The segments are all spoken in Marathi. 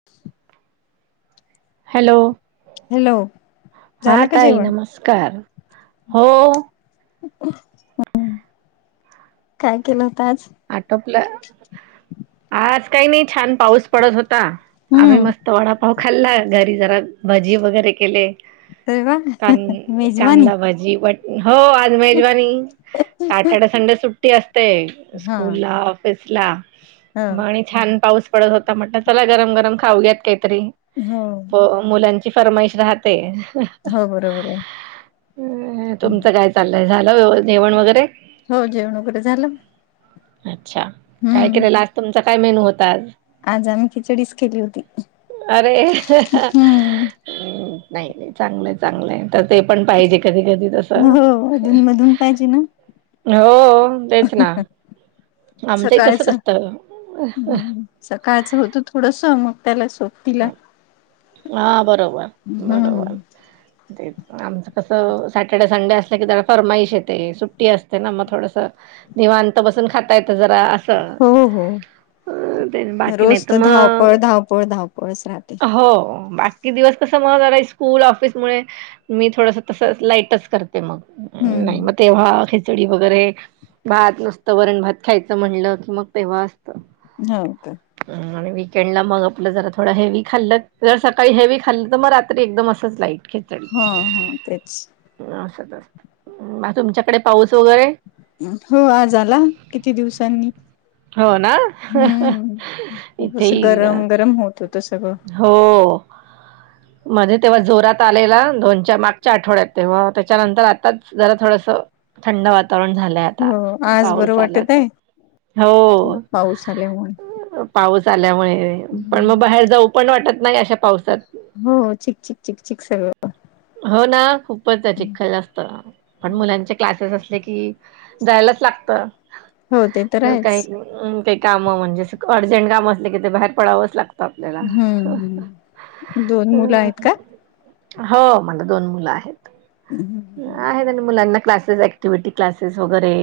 [inaudible] हॅलो, हॅलो हा झालं का ताई जेवण? नमस्कार हो, काय केलं होत. आज आटोपलं आज काही नाही. छान पाऊस पडत होता. आम्ही हम्म मस्त वडापाव खाल्ला घरी जरा, भाजी वगैरे केले. अरे वा कान मेजवानी. कांदाभजी वाट हो, आज मेजवानी सॅटर्डे संडे सुट्टी असते हा स्कूल ला. पिसला हा. मग आणि छान पाऊस पडत होता म्हटलं, चला गरम गरम खाऊयात काहीतरी हो, हो, मुलांची फर्माईश राहते. हो, बरोबर आहे. चालंय झाल. व्यवस्थित जेवण वगैरे, हो, जेवण वगैरे झाल. अच्छा काय केलेला, आज तुमचा काय मेन्यू होता. आज आज आम्ही खिचडीच केली होती. अरे हम्म. हम्म, नाही नाही, चांगलंय- चांगलंय, तर ते पण पाहिजे कधी -कधी. हो, अधून मधून पाहिजे ना, हो हो, तेच ना, आमचंही तसच सकाळच असतं हम्म, सकाळचं होतं. थोडस मग त्याला सोप हा बरोबर, हम्म. बरोबर ते आमचं कसं सॅटर्डे संडे असलं की जरा फरमाईश येते सुट्टी असते ना मग थोडस निवांत बसून खाता येत जरा. हो हो बाकी नाही तर मग पळ धावपळच राहते. हो बाकी दिवस कस म जरा स्कूल ऑफिस मुळे मी थोडस तस लाईटच करते. ते मग नाही हम्म. मग तेव्हा खिचडी वगैरे भात नुसतं वरण भात खायचं म्हणलं कि मग तेव्हा असतं. हो का. ह आणि वीकेंड ला मग आपलं जरा थोडं हेवी खाल्ल ज सकाळी हेवी खाल्ल तर मग रात्री एकदम असंच लाईट ख हा हा तेच. असंच असतं. तुमच्याकडे पाऊस वगैरे? हो आज आला किती दिवसांनी. हो ना हम्म खूप इथे असं ही गरम गरम होत हो. ह [unintelligible] मध्ये तेव्हा जोरात आलेला दोनच्या मागच्या आठवड्यात तेव्हा त्याच्यानंतर आताच जरा थोडस थंड वातावरण झालंय आता हो आज बरं पाऊस आलात वाटत तर. आहे हो पाऊस आल्यामुळे पाऊस आल्यामुळे पण मग हम्म बाहेर जाऊ पण वाटत नाही अशा पावसात. हो चीक, चीक, चीक सगळं. हो ना खूपच ते चिख्खल असतं. पण मुलांचे क्लासेस असले की जायलाच लागत. हो ते तर आहेच काही, काही काम म्हणजे अर्जंट काम असले की ते बाहेर पडावच लागत. हम्म, दोन मुलं आहेत हम्म. का? हो मला दोन मुलं आहेत. ह हमम [unintelligible] आहे मुलांना क्लासेस ऍक्टिव्हटी क्लासेस वगैरे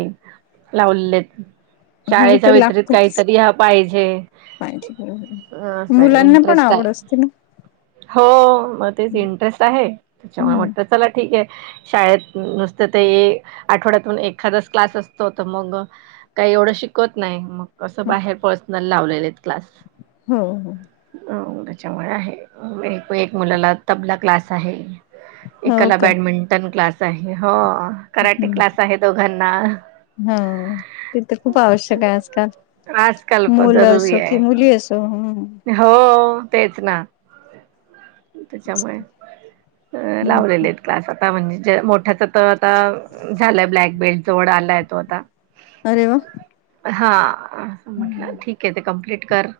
लावलेले आहेत. हो शाळेच्या ते व्यतिरत काहीतरी बाहेर हे माहिती बरोबर, मुलांना पण आहे आवड असते ना. हो मग तेच इंटरेस्ट आहे त्याच्यामुळे हम्म वाटत चला ठीक आहे. शाळेत नुसत ते आठवड्यात एखादाच क्लास असतो तर मग काही एवढं शिकवत नाही मग असं बाहेर पर्सनल लावलेले क्लास. हो. हो त्याच्यामुळे आहे एक एक मुलाला तबला क्लास आहे. हो एकला काय बॅडमिंटन क्लास आहे हो कराटे क्लास आहे दोघांना. हा ते तर खूप आवश्यक आहे आज काल आजकाल पण मुल जरुरी असो कि आहे मुली असो हम्म. हो व तेच ना त्याच्यामुळे [unintelligible] ह हम्म. लावलेले त. क्लास आता म्हणजे मोठ्याच तर आता झालंय ब्लॅक बेल्ट जवळ आलाय तो आता. अरे वा. हा आता ठीक आहे ते कम्प्लीट कर.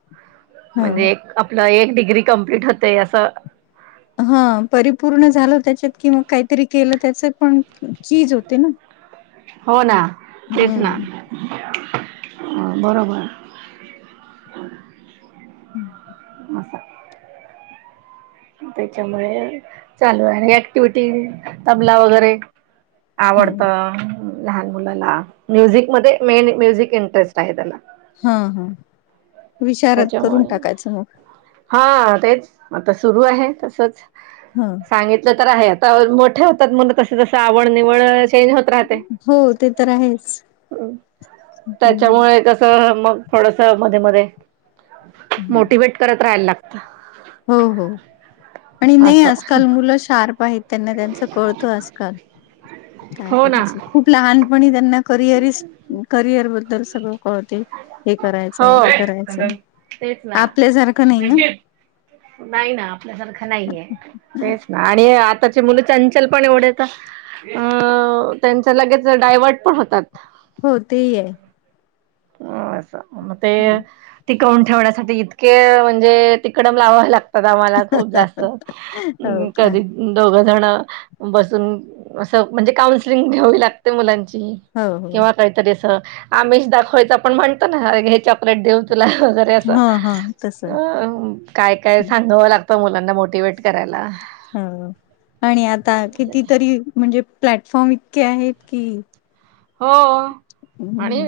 हो म्हणजे एक आपलं एक डिग्री कंप्लीट होतेय असं. हा. परिपूर्ण झालं त्याच्यात कि मग काहीतरी केलं त्याच पण चीज होत ना? हो ना. तेच ना. हम्म बरोबर. हम्म. असं त्याच्यामुळे चालू आहे. ऍक्टिव्हिटी तबला वगैरे- हो आवडत लहान मुलाला. म्युझिक मध्ये मेन म्युझिक इंटरेस्ट आहे त्याला. हं. हं. त्याच्यामुळे- मग हा. तेच आता सुरू आहे तसच. हं. सांगितलं तर आहे. आता मोठे होतात मुल तस तस आवड निवड चेंज होत - राहते. हो ते तर आहेच. हं, त्याच्यामुळे कस मग? थोडस मध्ये मध्ये हं. मोटिवेट करत राहायला लागतं. हो. हो. आणि नाही असं आजकाल मुलं शार्प आहेत. त्यांना त्यांचं कळतं आजकाल. काय हो ना करायचं? खूप लहानपणी त्यांना करिअरीस्ट करिअर बद्दल सगळं कळते. हे हो करायचंय. ते करायचंय. तेच ना आपल्यासारखं नाही ना? नाही ना. आपल्यासारखं नाहीए. तेच ना. आणि- आत्ताचे मुलं चंचल पण एवढे ए का, अ- त्यांच्या लगेच डायवर्ट पण होतात. हो तेही आहे. अं. अस. म ते - टिकवून ठेवण्यासाठी इतके म्हणजे तिकडम लावाव लागत. मला खूप जास्त. हो का कधी- दोघ जण बसून असं, म्हणजे काउन्सलिंग घ्यावी लागते मुलांची. हो हो किंवा काहीतरी अस आमिष दाखवायच. आपण म्हणतो ना? आणि हे चॉक - -लेट देईन तुला वगैरे असं. हा हा तस अं. काय काय सांगावं लागतं मुलांना मोटिवेट करायला. हो. आणि आता कितीतरी म्हणजे प्लॅटफॉर्म इतके आहेत की- हो. आणि हम्म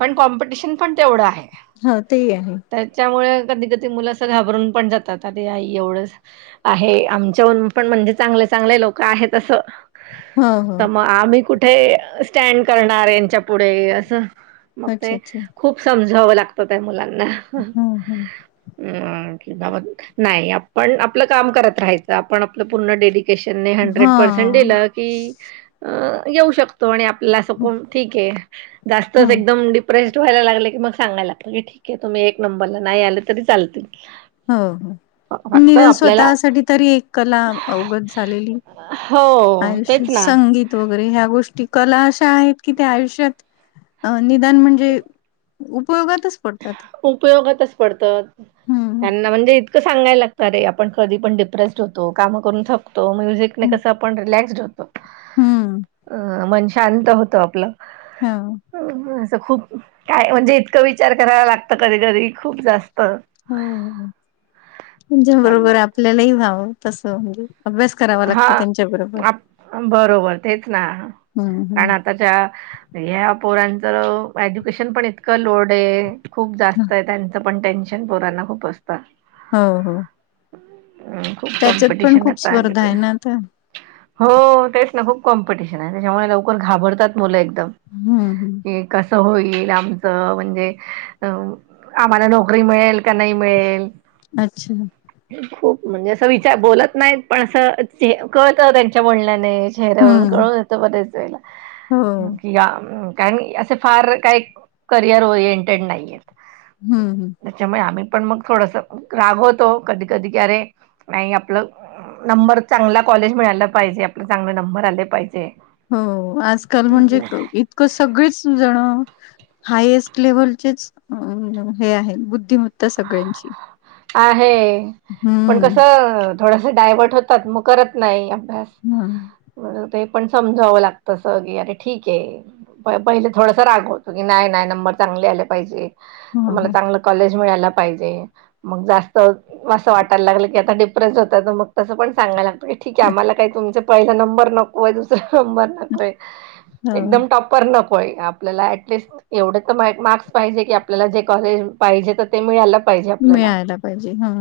पण कॉम्पिटिशन पण तेवढं आहे. हा. तेही आहे. त्याच्यामुळे कधी कधी मुलं अस घाबरून पण जातात. [unintelligible] आई एवढंच आहे. आमच्याहून पण म्हणजे चांगले चांगले लोक आहेत असं. ह हो त म आम्ही कुठे स्टँड करणार यांच्या पुढे असं. मग अच्छा ते अच्छा खूप समजवावं लागतं ते त्या मुलांना. हम्म. हम्म. अं. की बाबा नाही आपण आपलं काम करत राहायचं. आपण आपलं पूर्ण डेली- -केशननी हा हंड्रेड परसेंट दिलं की अ -येऊ शकतो. आणि आप - - ल्याला अस हो कोण, ठीक आहे. जास्तच एकदम डीप - -प्रेस व्हायला लागले की मग सांगायला लागत की ठीके तुम्ही एक नंबरला नाही आले तरी चालत. हो. हो निदान स्वतःसाठी तरी एक कला अवगत झालेली- हो आयुष्य तेच ना संगीत- वगैरे. ह्या गोष्टी कला अशा आहेत की त्या आयुष्यात अ निदान म्हणजे- उपयोगातच - उपयोगातच पडत हम्म त्यांना. म्हणजे- इतकं सांगायला लागत अरे आपण कधी पण डिप्रेस्ड होतो. काम करून थक - -तो. म्युझिकने कस आपण रिलॅक्स होतो. हम्म अ- म्हणजे- शांत होतो आपलं हा. असं खूप, काय म्हणजे इतकं विचार करायला लागतं कधी कधी खूप जास्त. ह तुच्या चालू बरोबर असत आपल्यालाही हवं तसं म्हणजे. अभ्यास करावा हा लागतो त्यांच्या बरोबर. आप बरोबर तेच ना हम्म हम्म. कारण आताच्या ह्या पोरांचं एज्युकेशन पण इतकं लोड आहे. खूप जास्त आहे त्यांचं पण टेन्शन पोरांना खूप असतं. हो हो. अ खूप त्याच्यात पण कॉम्पिटिशन आहे खूप प्रायव्हेट. स्पर्धा आहे ना तर. हो तेच ना खूप कॉम्पिटिशन आहे, त्याच्यामुळे लवकर घाबरतात मुलं एकदम. हम्म हम्म. क कसं होईल आमचं म्हणजे अ आम्हाला नोकरी मिळेल, का नाही मिळेल. अच्छा! खूप म्हणजे अस विचार बोलत नाहीत. पण असं कळत त्यांच्या बोलण्याने. चेहऱ्यावरून हम्म कळून येतो बरेच वेळेला हो कारण असे फार काही करिअर ओरिएंटेड नाहीय आहेत. हम् हम्. त्याच्यामुळे आम्ही पण मग थोडस रागवतो कधी कधी की अरे नाही आपलं नंबर चांगला कॉलेज मिळायाला पाहिजे. आपले चांगले नंबर आले पाहिजे. हो आजकाल म्हणजे इतकं सगळीच जणं. हायएस्ट लेव्हलचेच हे आहे, बुद्धिमत्ता सगळ्यांची. आहे पण हम्म. कसं थोडस डायवर्ट होतात मग करत नाही अभ्यास. हम्म. म्हणजे ते पण समजावं लागत स की, अरे ठीक आहे. पहिले थोडासा रागवतो की नाही नाही नंबर चांगले आले पाहिजे. ह तुम्हाला ह चांगलं कॉलेज मिळायला पाहिजे. मग जास्त असं वाटायला लागत की आता डिफ्रेश होतात, तर मग तसं पण सांगायला लागतं. ठीक आहे आम्हाला काही तुमच पहिला नंबर नकोय, दुसरा नंबर नकोय हो एकदम टॉप पर नकोय आपल्याला ऍटलीस्ट एवढं तर मार्क्स पाहिजे की आपल्याला जे कॉलेज पाहिजे तर ते मिळायला पाहिजे. आपल्याला मिळायला पाहिजे हा.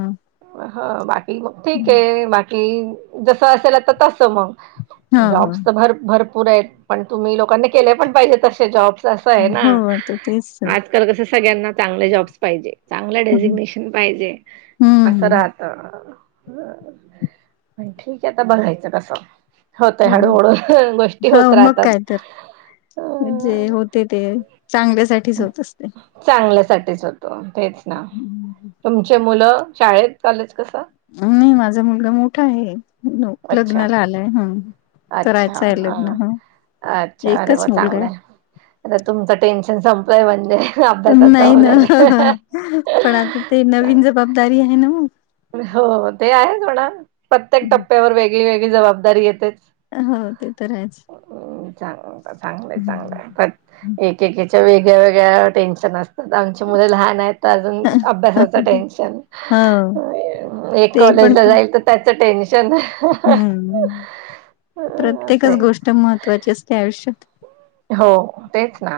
ह बाकी मग ठीक आहे, बाकी जस असेल तर तसं मगं. हा हा जॉब्स तर भर भरपूर आहेत, पण तुम्ही लोकांनी केले पण पाहिजे तसे जॉब्स. असं आहे ना. हो हो आता तेच तर कसं सगळ्यांना चांगले जॉब्स पाहिजे, चांगलं हं हं. डेझिग्नेशन पाहिजे, हम्म असं हम्म. राहत. हा. ठीक आहे आता बघायचं कसं. होतय हो हळूहळू गोष्टी होत राहतात. म्हणजे अ होते ते चांगल्यासाठीच होत असते. चांगल्यासाठीच होतो तेच ना, तुमचे मुलं शाळेत, कॉलेज कसं. नाही माझा मुलगा मोठा आहे. अच्छा लग्नाला आलाय आहे, हम करायचं आहे लग्न हा. अच्छा अरे मग चांगलंय अरे तुमचं टेन्शन संपलंय म्हणजे. अभ्यासाचं नाही ना वगैरे पण आता ते नवीन चांग जबाबदारी आहे ना मग. हो ते आहेथोडा प्रत्येक टप्प्यावर वेगळी वेगळी जबाबदारी येतेच. हो ते तर आहेच. हो चांग चांगलंय चांगलंय खत एकेकीच्या वेगळ्या वेगळ्या टेन्शन असतात आमच्या मुले लहान आहेत. तर अजून अभ्यासाच टेनशन हो एक ते पण कॉलेजला खूप जाए तर त्याचं टेन्शन. हम्म असं प्रत्येकच आहे. गोष्ट महत्त्वाची असते आयुष्यात. हो तेच ना.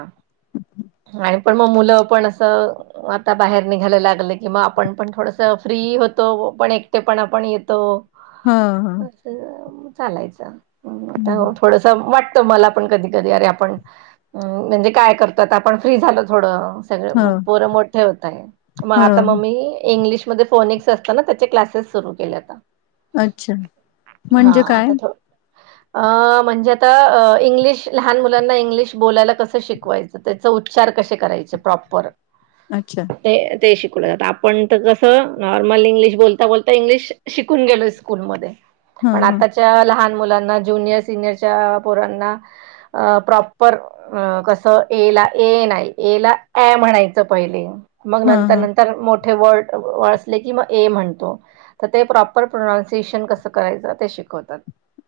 आणि पण मं मुलं पण असं आता बाहेर निघायला लागलं कि आपण पण थोडस फ्री होतो पण एकटे पणा पण येतो. हां हां. [inaudible] चालायच त्यावरून [unintelligible] थोडसा वाट ते मला पण कधी-कधी अरे आपण अ म्हणजे काय करतात आपण फ्री झालो थोडं. हो पोरं मोठे होताय म आता हो मम्मी इंग्लिश मध्ये फोनिक्स असतं ना त्याचे क्लासेस सुरू केले आता. अच्छा हा म्हणजे काय आता थोडं अं म्हणजे आता अ इंग्लिश लहान मुलांना इंग्लिश बोलायला कसं शिकवायचं? तर त्याचा उच्चार कसे करायचे प्रॉपर. अच्छा. ते ते शिकवलं जातं आपण तर कसं नॉर्मल इंग्लिश बोलता बोलता इंग्लिश शिकून गेलो स्कूलमध्ये पण हां, हां. आताच च्या लहान मुलांना ज्युनियर सिनियरच्या पोरांना अ प्रॉपर अ कसं ए ला ए नाही अ म्हणायचं पहिले मग हां, नंतर हां. नं तर मोठे वर्ड असले की म ए म्हणतो. तर ते प्रॉपर प्रोनाउन्सिएशन कसं करायचं ते शिकवतात.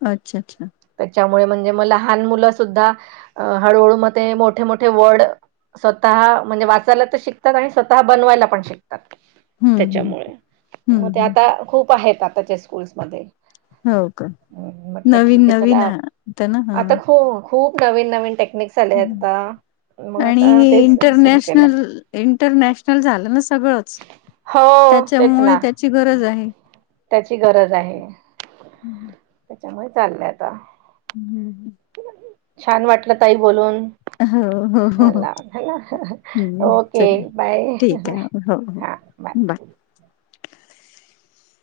अच्छा अच्छा. त्याच्यामुळे म्हणजे म लहान मुलं सुद्धा अ हळूहळू म ते मोठे मो ठे वर्ड स्वतः म्हणजे वाचायला तर शिकतात आणि स्वतः बनवायला पण शिकतात. हं, हं. त्यामुळे म हं, ते हं. आता खूप आहेत आताच्या स्कूल्समध्ये. हो का. हम्म म्हटलं ठीक आहे नवीन-नवीन चला आ होतं ना. आता हां. खो खूप नवीन-नवीन टेक्निक्स आले हं. आता. मग आणि आता हे तेच सुरू केलं इंटरनॅशनल इंटरनॅशनल झालं ना सगळंच हो तेच त्याच्यामुळे ना त्याची गरज आहे. त्याची गरज आहे. हम्म हम्म. च्यामुळे चाललंय आता. हम्म हम्म. छान वाटलं ताई बोलून. हो हो हो ला हम्म ओके चला बाय ठीक आहे. हो हो बाय.